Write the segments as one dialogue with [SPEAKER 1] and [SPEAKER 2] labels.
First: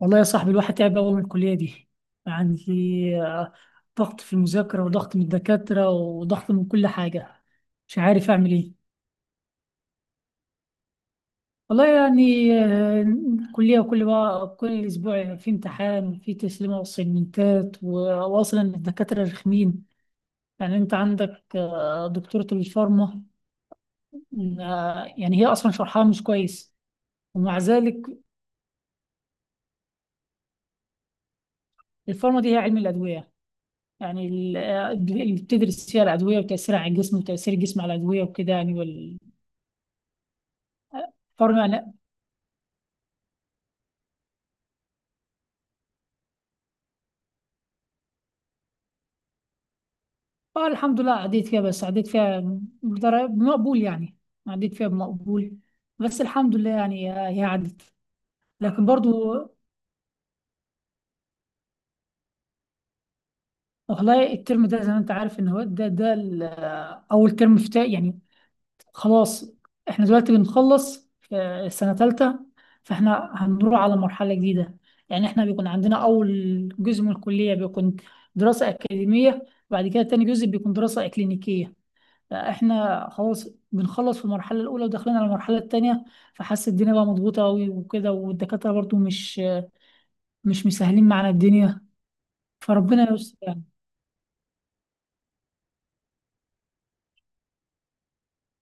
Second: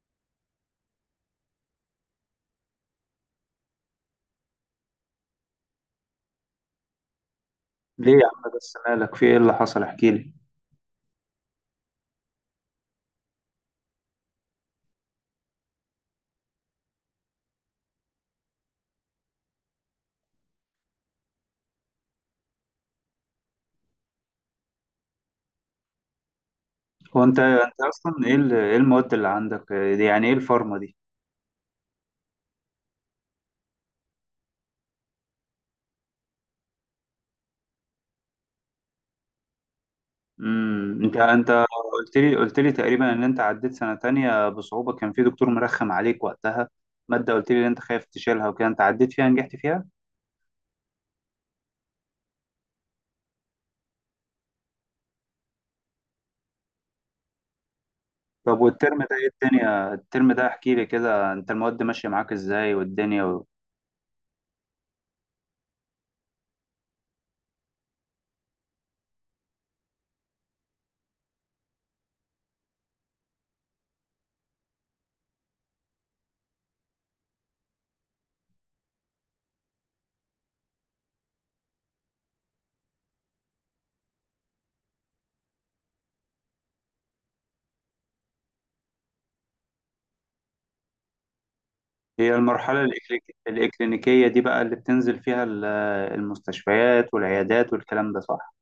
[SPEAKER 1] والله يا صاحبي الواحد تعب أوي من الكلية دي يعني. آه، ضغط في المذاكرة وضغط من الدكاترة وضغط من كل حاجة. مش
[SPEAKER 2] ليه يا
[SPEAKER 1] عارف
[SPEAKER 2] عم
[SPEAKER 1] أعمل
[SPEAKER 2] بس
[SPEAKER 1] إيه.
[SPEAKER 2] مالك؟ في ايه اللي حصل؟ احكي لي.
[SPEAKER 1] والله يعني كلية بقى كل أسبوع في امتحان في تسليمة وسيمنتات، وأصلا الدكاترة رخمين. يعني أنت عندك دكتورة الفارما. يعني هي أصلا شرحها مش كويس.
[SPEAKER 2] هو انت
[SPEAKER 1] ومع
[SPEAKER 2] انت
[SPEAKER 1] ذلك
[SPEAKER 2] اصلا ايه ايه المواد اللي عندك إيه دي؟ يعني ايه الفارما دي؟
[SPEAKER 1] الفارما دي هي علم الأدوية، يعني اللي بتدرس فيها الأدوية وتأثيرها على الجسم وتأثير الجسم على الأدوية وكده يعني.
[SPEAKER 2] انت
[SPEAKER 1] والفارما يعني
[SPEAKER 2] قلت لي تقريبا ان انت عديت سنة تانية بصعوبة، كان في دكتور مرخم عليك وقتها مادة، قلت لي ان انت خايف تشيلها وكده، انت عديت فيها نجحت فيها.
[SPEAKER 1] الحمد لله عديت فيها. بس عديت فيها بدرجة بمقبول يعني. عديت فيها بمقبول بس الحمد لله يعني. هي عدت.
[SPEAKER 2] طب
[SPEAKER 1] لكن
[SPEAKER 2] والترم ده ايه
[SPEAKER 1] برضو
[SPEAKER 2] الدنيا؟ الترم ده احكي لي كده، انت المواد ماشية معاك ازاي والدنيا
[SPEAKER 1] والله الترم ده زي ما انت عارف ان هو ده اول ترم يعني. خلاص، احنا دلوقتي بنخلص في السنة تالتة، فاحنا هنروح على مرحلة جديدة. يعني احنا بيكون عندنا أول جزء من الكلية بيكون دراسة أكاديمية، بعد كده تاني جزء بيكون دراسة إكلينيكية. فاحنا خلاص بنخلص في المرحلة الأولى وداخلين على المرحلة التانية، فحاسس الدنيا بقى مضغوطة أوي وكده، والدكاترة برضو مش مسهلين معانا الدنيا.
[SPEAKER 2] هي المرحلة
[SPEAKER 1] فربنا يستر يعني.
[SPEAKER 2] الإكلينيكية دي بقى اللي بتنزل فيها المستشفيات والعيادات والكلام ده صح؟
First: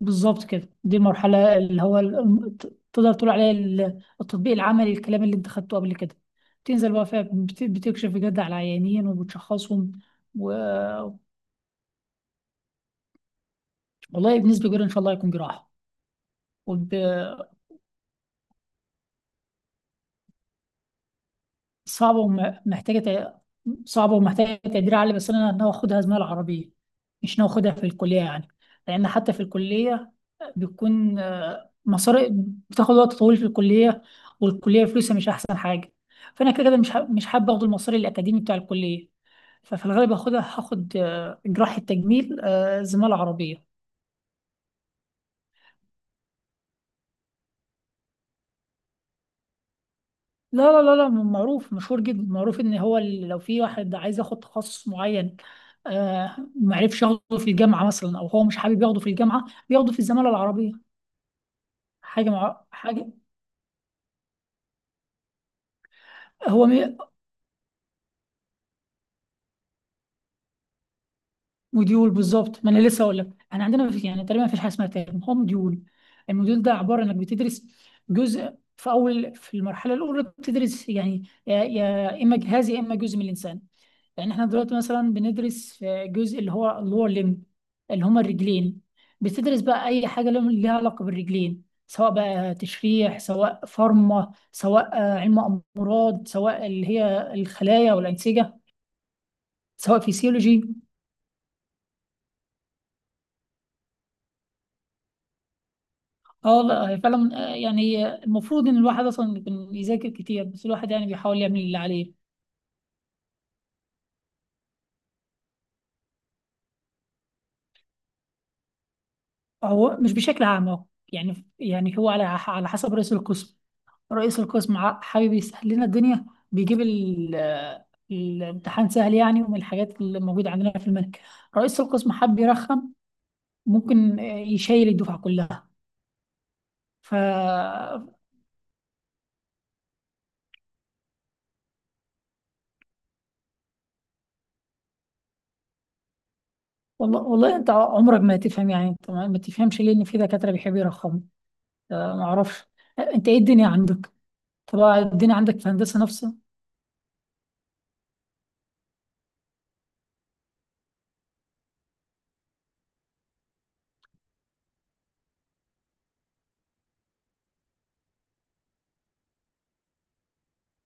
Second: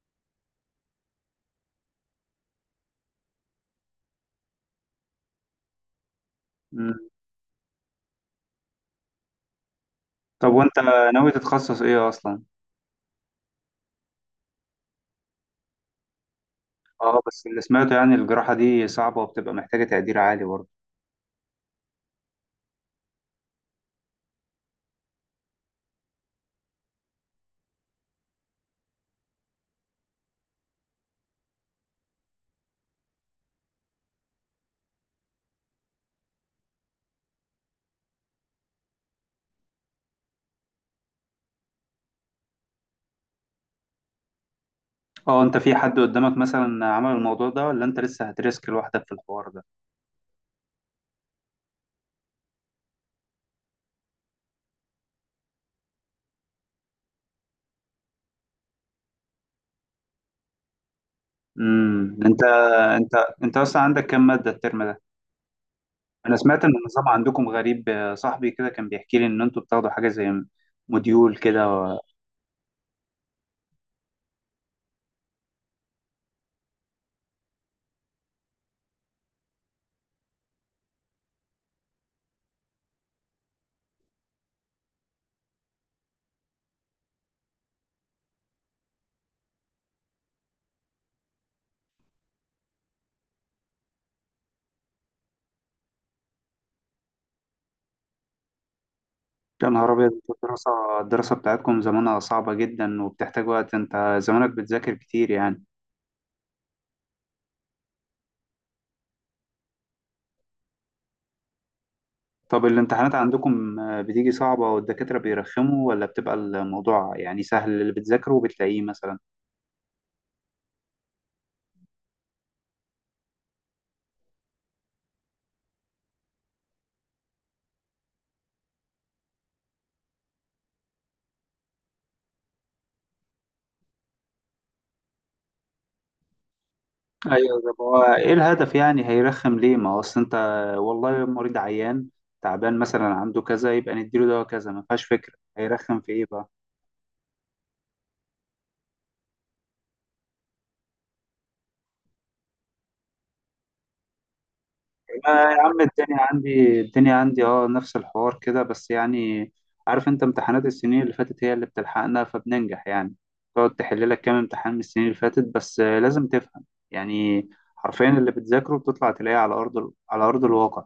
[SPEAKER 1] بالظبط كده، دي المرحلة اللي هو تقدر تقول عليها التطبيق العملي. الكلام اللي انت خدته قبل كده تنزل بقى فيها، بتكشف بجد على العيانين وبتشخصهم
[SPEAKER 2] طب
[SPEAKER 1] و...
[SPEAKER 2] وانت ناوي تتخصص ايه اصلا؟
[SPEAKER 1] والله بنسبة كبيرة إن شاء الله يكون جراحة. وب...
[SPEAKER 2] اه بس اللي سمعته يعني الجراحة دي صعبة وبتبقى محتاجة تقدير عالي برضه.
[SPEAKER 1] صعبة ومحتاجة تع- صعبة ومحتاجة تقدير عالي، بس أنا ناوي أخدها زمالة عربية. مش ناوي أخدها في الكلية يعني، لأن حتى في الكلية بيكون مصاري. بتاخد وقت طويل في الكلية، والكلية فلوسها مش أحسن حاجة، فأنا كده كده مش حابة أخد المصاري الأكاديمي بتاع الكلية. ففي الغالب هاخد جراحة تجميل، زمالة عربية.
[SPEAKER 2] اه انت في حد قدامك مثلا عمل الموضوع ده، ولا انت لسه هترسك لوحدك في الحوار ده؟
[SPEAKER 1] لا، لا، لا، لا، معروف، مشهور جدا، معروف إن هو لو في واحد عايز ياخد تخصص معين آه، معرفش ياخده في الجامعة مثلا، أو هو مش حابب ياخده في الجامعة بياخده في الزمالة العربية.
[SPEAKER 2] امم انت
[SPEAKER 1] حاجة.
[SPEAKER 2] انت انت اصلا عندك كام مادة الترم ده؟ انا سمعت
[SPEAKER 1] هو
[SPEAKER 2] ان
[SPEAKER 1] م...
[SPEAKER 2] النظام عندكم غريب، صاحبي كده كان بيحكي لي ان انتوا بتاخدوا حاجة زي موديول كده
[SPEAKER 1] موديول بالظبط. ما انا لسه اقول لك، احنا عندنا مفيش يعني تقريبا مفيش حاجه اسمها ترم، هو موديول. الموديول ده عباره انك بتدرس جزء في المرحله الاولى. بتدرس يعني يا اما جهاز يا اما جزء من الانسان. يعني احنا دلوقتي مثلا بندرس في جزء اللي هو اللور ليمب، اللي هما الرجلين. بتدرس بقى اي حاجه ليها علاقه بالرجلين، سواء بقى تشريح، سواء فارما، سواء علم امراض، سواء اللي هي الخلايا والانسجه،
[SPEAKER 2] يا نهار
[SPEAKER 1] سواء
[SPEAKER 2] أبيض، انتوا
[SPEAKER 1] فيسيولوجي.
[SPEAKER 2] الدراسة الدراسة بتاعتكم زمانها صعبة جدا وبتحتاج وقت، انت زمانك بتذاكر كتير يعني.
[SPEAKER 1] اه والله هي فعلا يعني هي المفروض ان الواحد اصلا يذاكر كتير، بس الواحد يعني بيحاول يعمل اللي عليه.
[SPEAKER 2] طب الامتحانات عندكم بتيجي صعبة والدكاترة بيرخموا، ولا بتبقى الموضوع يعني سهل اللي بتذاكره وبتلاقيه مثلا؟
[SPEAKER 1] هو مش بشكل عام اهو، يعني هو على حسب رئيس القسم. رئيس القسم حابب يسهل لنا الدنيا، بيجيب الامتحان سهل يعني، ومن الحاجات اللي موجودة عندنا في الملك، رئيس القسم حب يرخم ممكن يشيل الدفعة كلها. ف
[SPEAKER 2] ايوه ده هو ايه الهدف؟ يعني هيرخم ليه؟ ما هو اصل انت والله المريض عيان تعبان مثلا عنده كذا، يبقى نديله دواء كذا، ما فيهاش فكرة، هيرخم في ايه بقى؟
[SPEAKER 1] والله، والله انت عمرك ما هتفهم. يعني انت ما تفهمش ليه ان في دكاترة بيحبوا يرخموا. ما اعرفش. انت ايه الدنيا عندك؟ طب
[SPEAKER 2] ما
[SPEAKER 1] الدنيا عندك
[SPEAKER 2] يا
[SPEAKER 1] في
[SPEAKER 2] عم
[SPEAKER 1] الهندسة
[SPEAKER 2] الدنيا
[SPEAKER 1] نفسها؟
[SPEAKER 2] عندي الدنيا عندي اه نفس الحوار كده بس يعني، عارف انت امتحانات السنين اللي فاتت هي اللي بتلحقنا فبننجح يعني. تقعد تحل لك كام امتحان من السنين اللي فاتت، بس لازم تفهم يعني. حرفيا اللي بتذاكره بتطلع تلاقيه على على ارض الواقع.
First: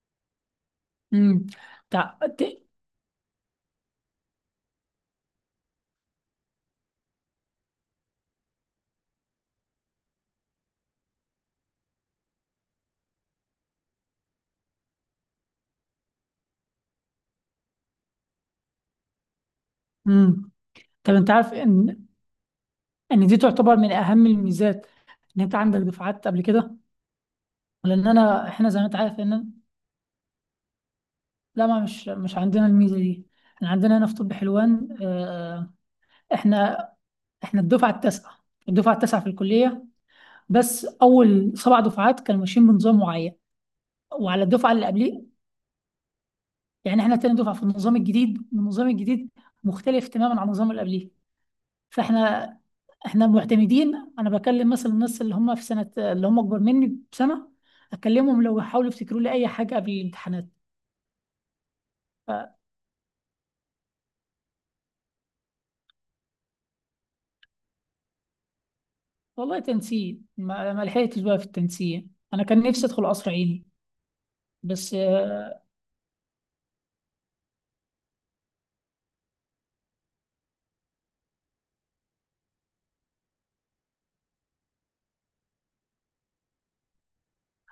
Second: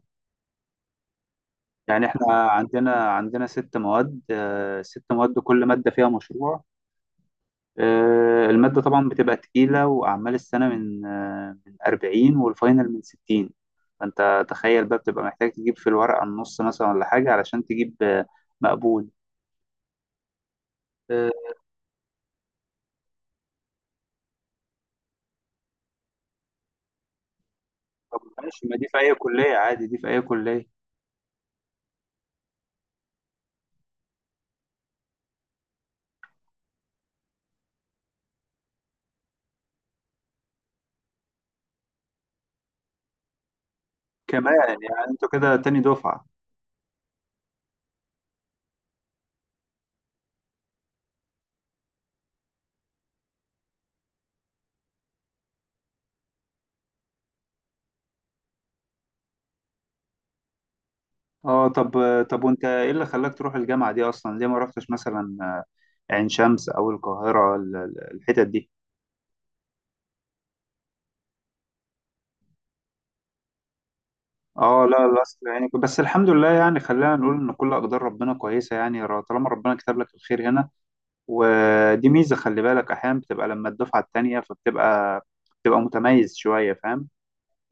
[SPEAKER 1] امم. تع...
[SPEAKER 2] يعني احنا
[SPEAKER 1] ت-
[SPEAKER 2] عندنا ست مواد، ست مواد كل مادة فيها مشروع. المادة طبعا بتبقى تقيلة، وأعمال السنة من من 40 والفاينل من 60. فأنت تخيل بقى بتبقى محتاج تجيب في الورقة النص مثلا ولا حاجة علشان تجيب مقبول.
[SPEAKER 1] امم. طب انت
[SPEAKER 2] آه،
[SPEAKER 1] عارف ان دي تعتبر من اهم الميزات، ان انت عندك دفعات قبل كده، لان
[SPEAKER 2] طب ماشي،
[SPEAKER 1] احنا
[SPEAKER 2] ما
[SPEAKER 1] زي ما
[SPEAKER 2] دي
[SPEAKER 1] انت
[SPEAKER 2] في أي
[SPEAKER 1] عارف ان.
[SPEAKER 2] كلية عادي، دي في أي كلية
[SPEAKER 1] لا، ما مش عندنا الميزة دي. احنا عندنا هنا في طب حلوان احنا الدفعة التاسعة، الدفعة التاسعة في الكلية. بس اول سبع دفعات كانوا ماشيين بنظام معين، وعلى
[SPEAKER 2] كمان.
[SPEAKER 1] الدفعة اللي
[SPEAKER 2] يعني أنتوا
[SPEAKER 1] قبليه.
[SPEAKER 2] كده تاني دفعة.
[SPEAKER 1] يعني احنا تاني دفعة في النظام الجديد، والنظام الجديد مختلف تماما عن النظام اللي قبليه. فاحنا معتمدين. انا بكلم مثلا الناس اللي هم في سنه اللي هم اكبر مني بسنه، اكلمهم لو حاولوا يفتكروا لي اي حاجه قبل الامتحانات.
[SPEAKER 2] اه طب، طب
[SPEAKER 1] ف-
[SPEAKER 2] وأنت إيه اللي خلاك تروح الجامعة دي أصلا؟ ليه ما رحتش مثلا عين شمس أو القاهرة الحتت دي؟
[SPEAKER 1] والله تنسيق، ما لحقتش بقى في التنسيق. انا كان نفسي ادخل قصر عيني.
[SPEAKER 2] اه
[SPEAKER 1] بس
[SPEAKER 2] لا أصل يعني بس الحمد لله يعني، خلينا نقول ان كل اقدار ربنا كويسه يعني، طالما ربنا كتب لك الخير هنا. ودي ميزه، خلي بالك احيانا بتبقى لما الدفعه التانيه فبتبقى متميز شويه، فاهم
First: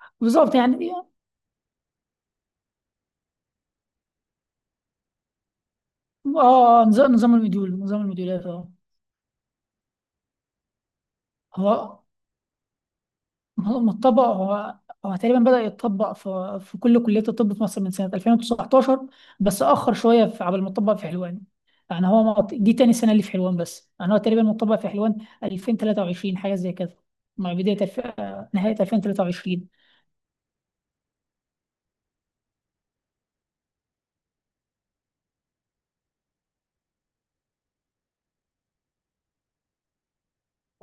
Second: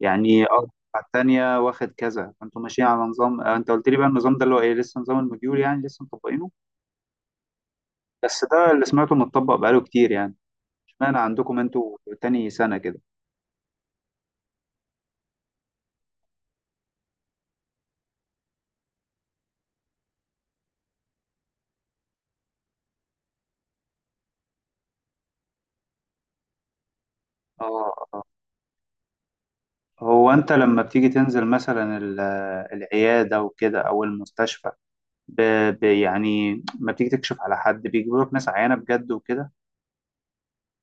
[SPEAKER 2] يعني؟
[SPEAKER 1] بالظبط
[SPEAKER 2] اه
[SPEAKER 1] يعني.
[SPEAKER 2] الدفعه التانيه واخد كذا، فانتوا ماشيين على نظام، انت قلت لي بقى النظام ده اللي هو ايه؟ لسه نظام الموديول يعني لسه مطبقينه؟
[SPEAKER 1] اه، نظام المديول، نظام
[SPEAKER 2] بس
[SPEAKER 1] المديولات. اه.
[SPEAKER 2] ده اللي سمعته متطبق بقاله كتير يعني، اشمعنى عندكم انتوا
[SPEAKER 1] هو
[SPEAKER 2] تاني سنه كده؟
[SPEAKER 1] ما هو ما اتطبق. هو تقريبا بدأ يتطبق في كل كليات الطب في مصر من سنة 2019، بس أخر شوية في قبل ما اتطبق في حلوان. يعني هو دي تاني سنة اللي في حلوان، بس يعني هو تقريبا متطبق في حلوان 2023، حاجة زي كده، مع
[SPEAKER 2] اه.
[SPEAKER 1] بداية الف... آه، نهاية 2023.
[SPEAKER 2] هو انت لما بتيجي تنزل مثلا العياده وكده او المستشفى، ب... يعني ما بتيجي تكشف على حد، بيجيبوا لك ناس عيانه بجد وكده؟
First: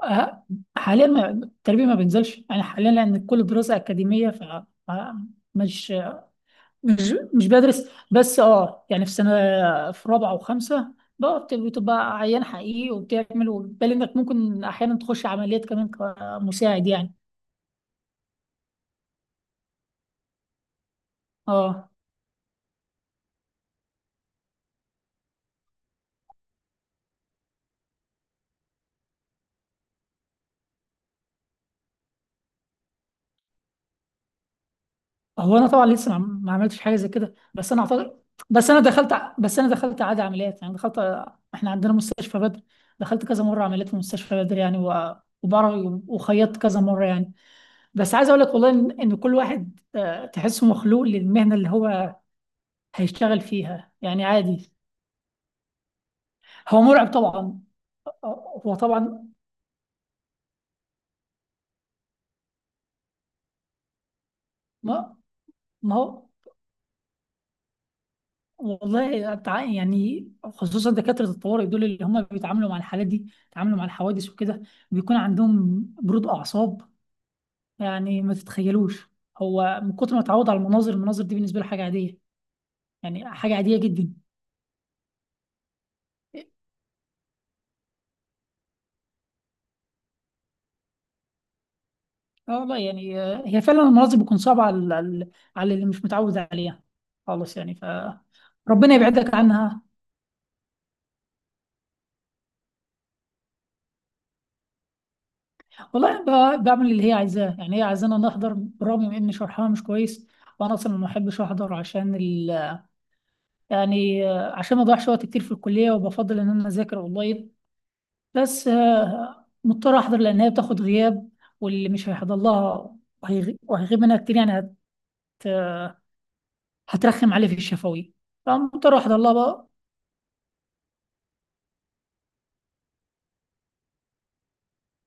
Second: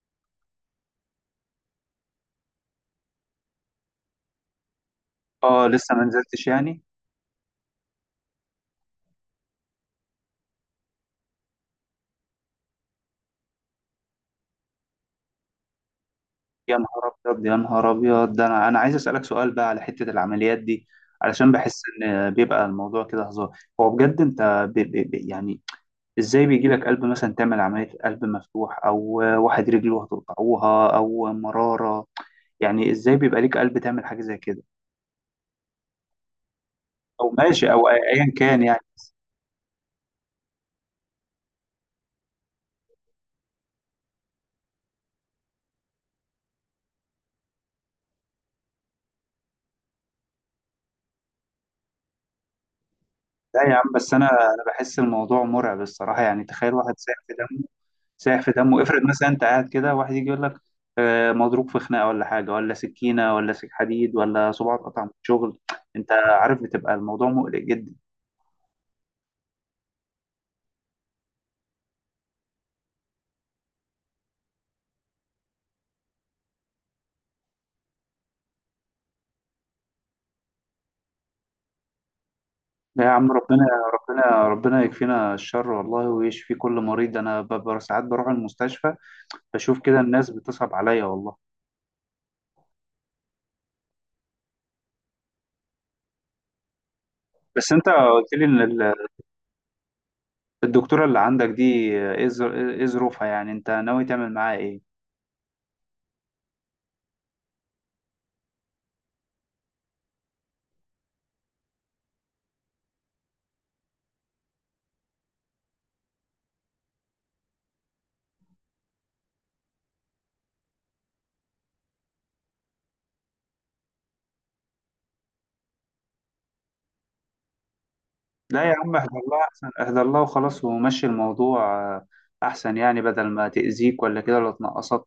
[SPEAKER 1] آه، حاليا التربية ما بينزلش يعني حاليا، لأن كل دراسة أكاديمية. ف-
[SPEAKER 2] اه
[SPEAKER 1] مش
[SPEAKER 2] لسه ما نزلتش يعني؟
[SPEAKER 1] مش بدرس بس. اه يعني في سنه، في رابعه وخمسه، بقى بتبقى عيان حقيقي وبتعمل، وبالي انك ممكن احيانا تخش عمليات كمان
[SPEAKER 2] يا
[SPEAKER 1] كمساعد
[SPEAKER 2] نهار
[SPEAKER 1] يعني.
[SPEAKER 2] ابيض يا نهار ابيض ده انا عايز اسالك سؤال بقى على حته العمليات دي. علشان بحس
[SPEAKER 1] اه،
[SPEAKER 2] ان بيبقى الموضوع كده هزار، هو بجد انت يعني ازاي بيجي لك قلب مثلا تعمل عمليه قلب مفتوح، او واحد رجله هتقطعوها، او مراره؟ يعني ازاي بيبقى ليك قلب تعمل حاجه زي كده
[SPEAKER 1] هو انا طبعا لسه ما عملتش حاجه زي
[SPEAKER 2] او
[SPEAKER 1] كده،
[SPEAKER 2] ماشي
[SPEAKER 1] بس
[SPEAKER 2] او
[SPEAKER 1] انا اعتقد.
[SPEAKER 2] ايا كان يعني؟
[SPEAKER 1] بس انا دخلت عادي عمليات يعني، دخلت. احنا عندنا مستشفى بدر، دخلت كذا مره عمليات في مستشفى بدر يعني، وبعرف وخيطت كذا مره يعني. بس عايز اقول لك والله ان كل واحد تحسه مخلوق للمهنه اللي هو هيشتغل
[SPEAKER 2] لا يا عم،
[SPEAKER 1] فيها،
[SPEAKER 2] بس
[SPEAKER 1] يعني
[SPEAKER 2] انا
[SPEAKER 1] عادي.
[SPEAKER 2] بحس الموضوع مرعب الصراحه. يعني تخيل
[SPEAKER 1] هو
[SPEAKER 2] واحد
[SPEAKER 1] مرعب
[SPEAKER 2] ساعد في
[SPEAKER 1] طبعا.
[SPEAKER 2] دمه، سايح في
[SPEAKER 1] هو
[SPEAKER 2] دمه، افرض مثلا
[SPEAKER 1] طبعا.
[SPEAKER 2] انت قاعد كده واحد يجي يقول لك مضروب في خناقه ولا حاجه، ولا سكينه، ولا سك حديد، ولا صباعه اتقطع من
[SPEAKER 1] ما
[SPEAKER 2] الشغل.
[SPEAKER 1] ما
[SPEAKER 2] انت
[SPEAKER 1] هو.
[SPEAKER 2] عارف بتبقى الموضوع مقلق جدا.
[SPEAKER 1] والله يعني خصوصا دكاترة الطوارئ دول، اللي هم بيتعاملوا مع الحالات دي، بيتعاملوا مع الحوادث وكده، بيكون عندهم برود أعصاب. يعني ما تتخيلوش، هو من كتر ما اتعود على المناظر دي، بالنسبة له حاجة عادية،
[SPEAKER 2] لا يا
[SPEAKER 1] يعني
[SPEAKER 2] عم،
[SPEAKER 1] حاجة
[SPEAKER 2] ربنا
[SPEAKER 1] عادية جدا.
[SPEAKER 2] ربنا يكفينا الشر والله، ويشفي كل مريض. انا ساعات بروح المستشفى بشوف كده الناس بتصعب عليا والله.
[SPEAKER 1] اه، والله يعني هي فعلا المناظر بتكون صعبة على اللي مش متعود عليها خالص
[SPEAKER 2] بس
[SPEAKER 1] يعني.
[SPEAKER 2] انت قلت لي ان
[SPEAKER 1] ربنا يبعدك عنها.
[SPEAKER 2] الدكتوره اللي عندك دي ايه إيه ظروفها يعني؟ انت ناوي تعمل معاها ايه؟
[SPEAKER 1] والله بعمل اللي هي عايزاه، يعني هي عايزانا نحضر برغم من ان شرحها مش كويس. وانا اصلا ما بحبش احضر عشان يعني عشان ما اضيعش وقت كتير في الكليه، وبفضل ان انا اذاكر اونلاين. بس مضطر احضر لان هي بتاخد غياب، واللي مش هيحضر لها وهيغيب منها كتير يعني هترخم عليه في الشفوي،
[SPEAKER 2] لا يا عم
[SPEAKER 1] فمضطر احضر
[SPEAKER 2] احذر
[SPEAKER 1] لها
[SPEAKER 2] الله،
[SPEAKER 1] بقى.
[SPEAKER 2] احسن احذر الله وخلاص، ومشي الموضوع. آه، احسن يعني، بدل ما تأذيك ولا كده ولا تنقصك،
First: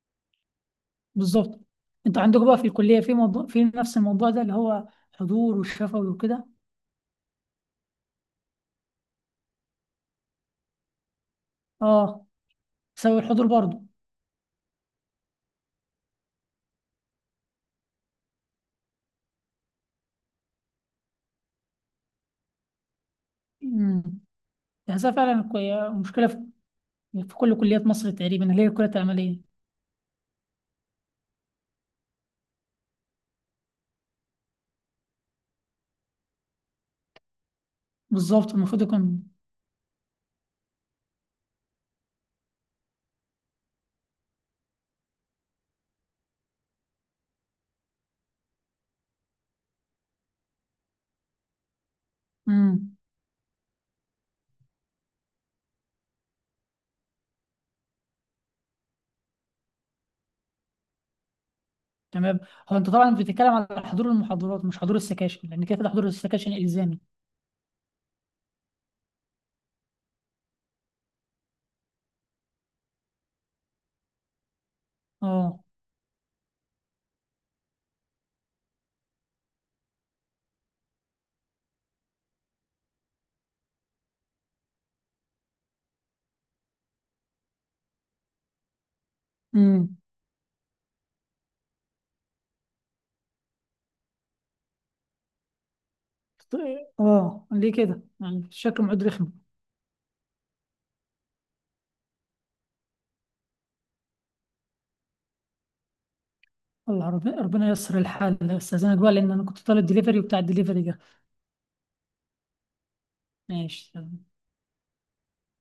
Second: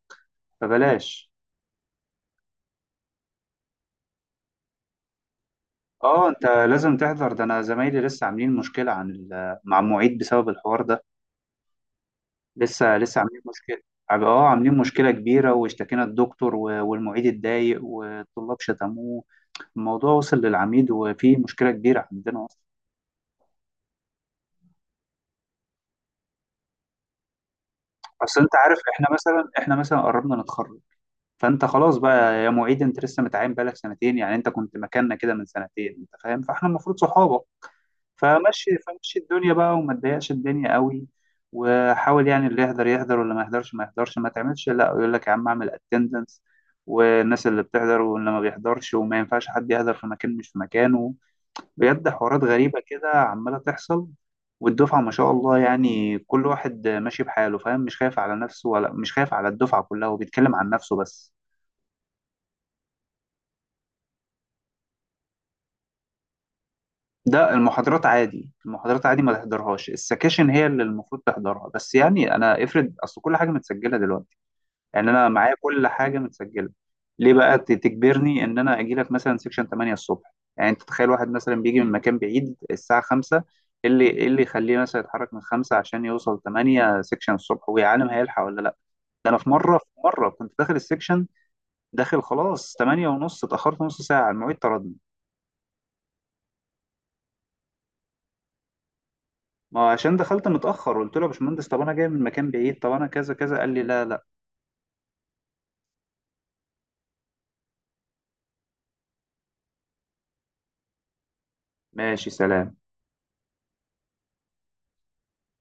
[SPEAKER 2] فبلاش.
[SPEAKER 1] بالظبط. انتوا عندكم بقى في الكليه في نفس الموضوع ده، اللي هو حضور والشفوي
[SPEAKER 2] اه انت
[SPEAKER 1] وكده؟
[SPEAKER 2] لازم تحذر، ده انا زمايلي لسه عاملين مشكلة مع المعيد بسبب الحوار ده.
[SPEAKER 1] اه،
[SPEAKER 2] لسه
[SPEAKER 1] بسبب
[SPEAKER 2] لسه
[SPEAKER 1] الحضور.
[SPEAKER 2] عاملين مشكلة، اه عاملين مشكلة كبيرة، واشتكينا الدكتور والمعيد اتضايق والطلاب شتموه، الموضوع وصل للعميد وفي مشكلة كبيرة عندنا اصلا.
[SPEAKER 1] برضه تحسها فعلا مشكلة في كل كليات مصر
[SPEAKER 2] اصل
[SPEAKER 1] تقريبا،
[SPEAKER 2] انت
[SPEAKER 1] اللي هي
[SPEAKER 2] عارف
[SPEAKER 1] كلية
[SPEAKER 2] احنا
[SPEAKER 1] العملية.
[SPEAKER 2] مثلا، احنا مثلا قربنا نتخرج، فانت خلاص بقى يا معيد، انت لسه متعين بقالك سنتين، يعني انت كنت مكاننا كده من سنتين، انت فاهم؟ فاحنا المفروض صحابه.
[SPEAKER 1] بالظبط،
[SPEAKER 2] فمشي
[SPEAKER 1] المفروض
[SPEAKER 2] فمشي
[SPEAKER 1] يكون.
[SPEAKER 2] الدنيا بقى، وما تضايقش الدنيا قوي، وحاول يعني اللي يحضر يحضر واللي ما يحضرش ما يحضرش، ما تعملش لا، يقول لك يا عم اعمل اتندنس، والناس اللي بتحضر واللي ما بيحضرش، وما ينفعش حد يحضر في مكان مش في مكانه. بجد حوارات غريبة
[SPEAKER 1] امم،
[SPEAKER 2] كده عمالة تحصل، والدفعة ما شاء الله يعني كل واحد ماشي بحاله، فاهم؟ مش خايف على نفسه ولا مش خايف على الدفعة كلها وبيتكلم عن نفسه بس.
[SPEAKER 1] تمام. هو انت طبعا بتتكلم على حضور المحاضرات، مش حضور السكاشن، لان كده كده حضور السكاشن الزامي.
[SPEAKER 2] ده المحاضرات عادي، المحاضرات عادي ما تحضرهاش، السكاشن هي اللي المفروض تحضرها. بس يعني انا افرض اصل كل حاجه متسجله دلوقتي، يعني انا معايا
[SPEAKER 1] اه.
[SPEAKER 2] كل حاجه متسجله، ليه بقى تجبرني ان انا اجي لك مثلا سكشن 8 الصبح؟ يعني انت تخيل واحد مثلا بيجي من مكان بعيد الساعه 5، إيه اللي يخليه مثلا يتحرك من 5 عشان يوصل 8 سكشن الصبح، ويا عالم هيلحق ولا لا؟ ده انا في مره في
[SPEAKER 1] امم.
[SPEAKER 2] مره كنت داخل السكشن، داخل خلاص 8 ونص، اتاخرت نص ساعه المعيد طردني.
[SPEAKER 1] اه. ليه كده يعني؟ شكله معد رخم.
[SPEAKER 2] ما هو عشان دخلت متأخر، قلت له يا باشمهندس طب انا جاي من مكان بعيد، طب انا كذا كذا، قال لي لا.
[SPEAKER 1] والله ربنا ييسر الحال. استاذنك بقى، لان انا كنت طالب دليفري، وبتاع الدليفري ده
[SPEAKER 2] ماشي سلام.
[SPEAKER 1] ماشي.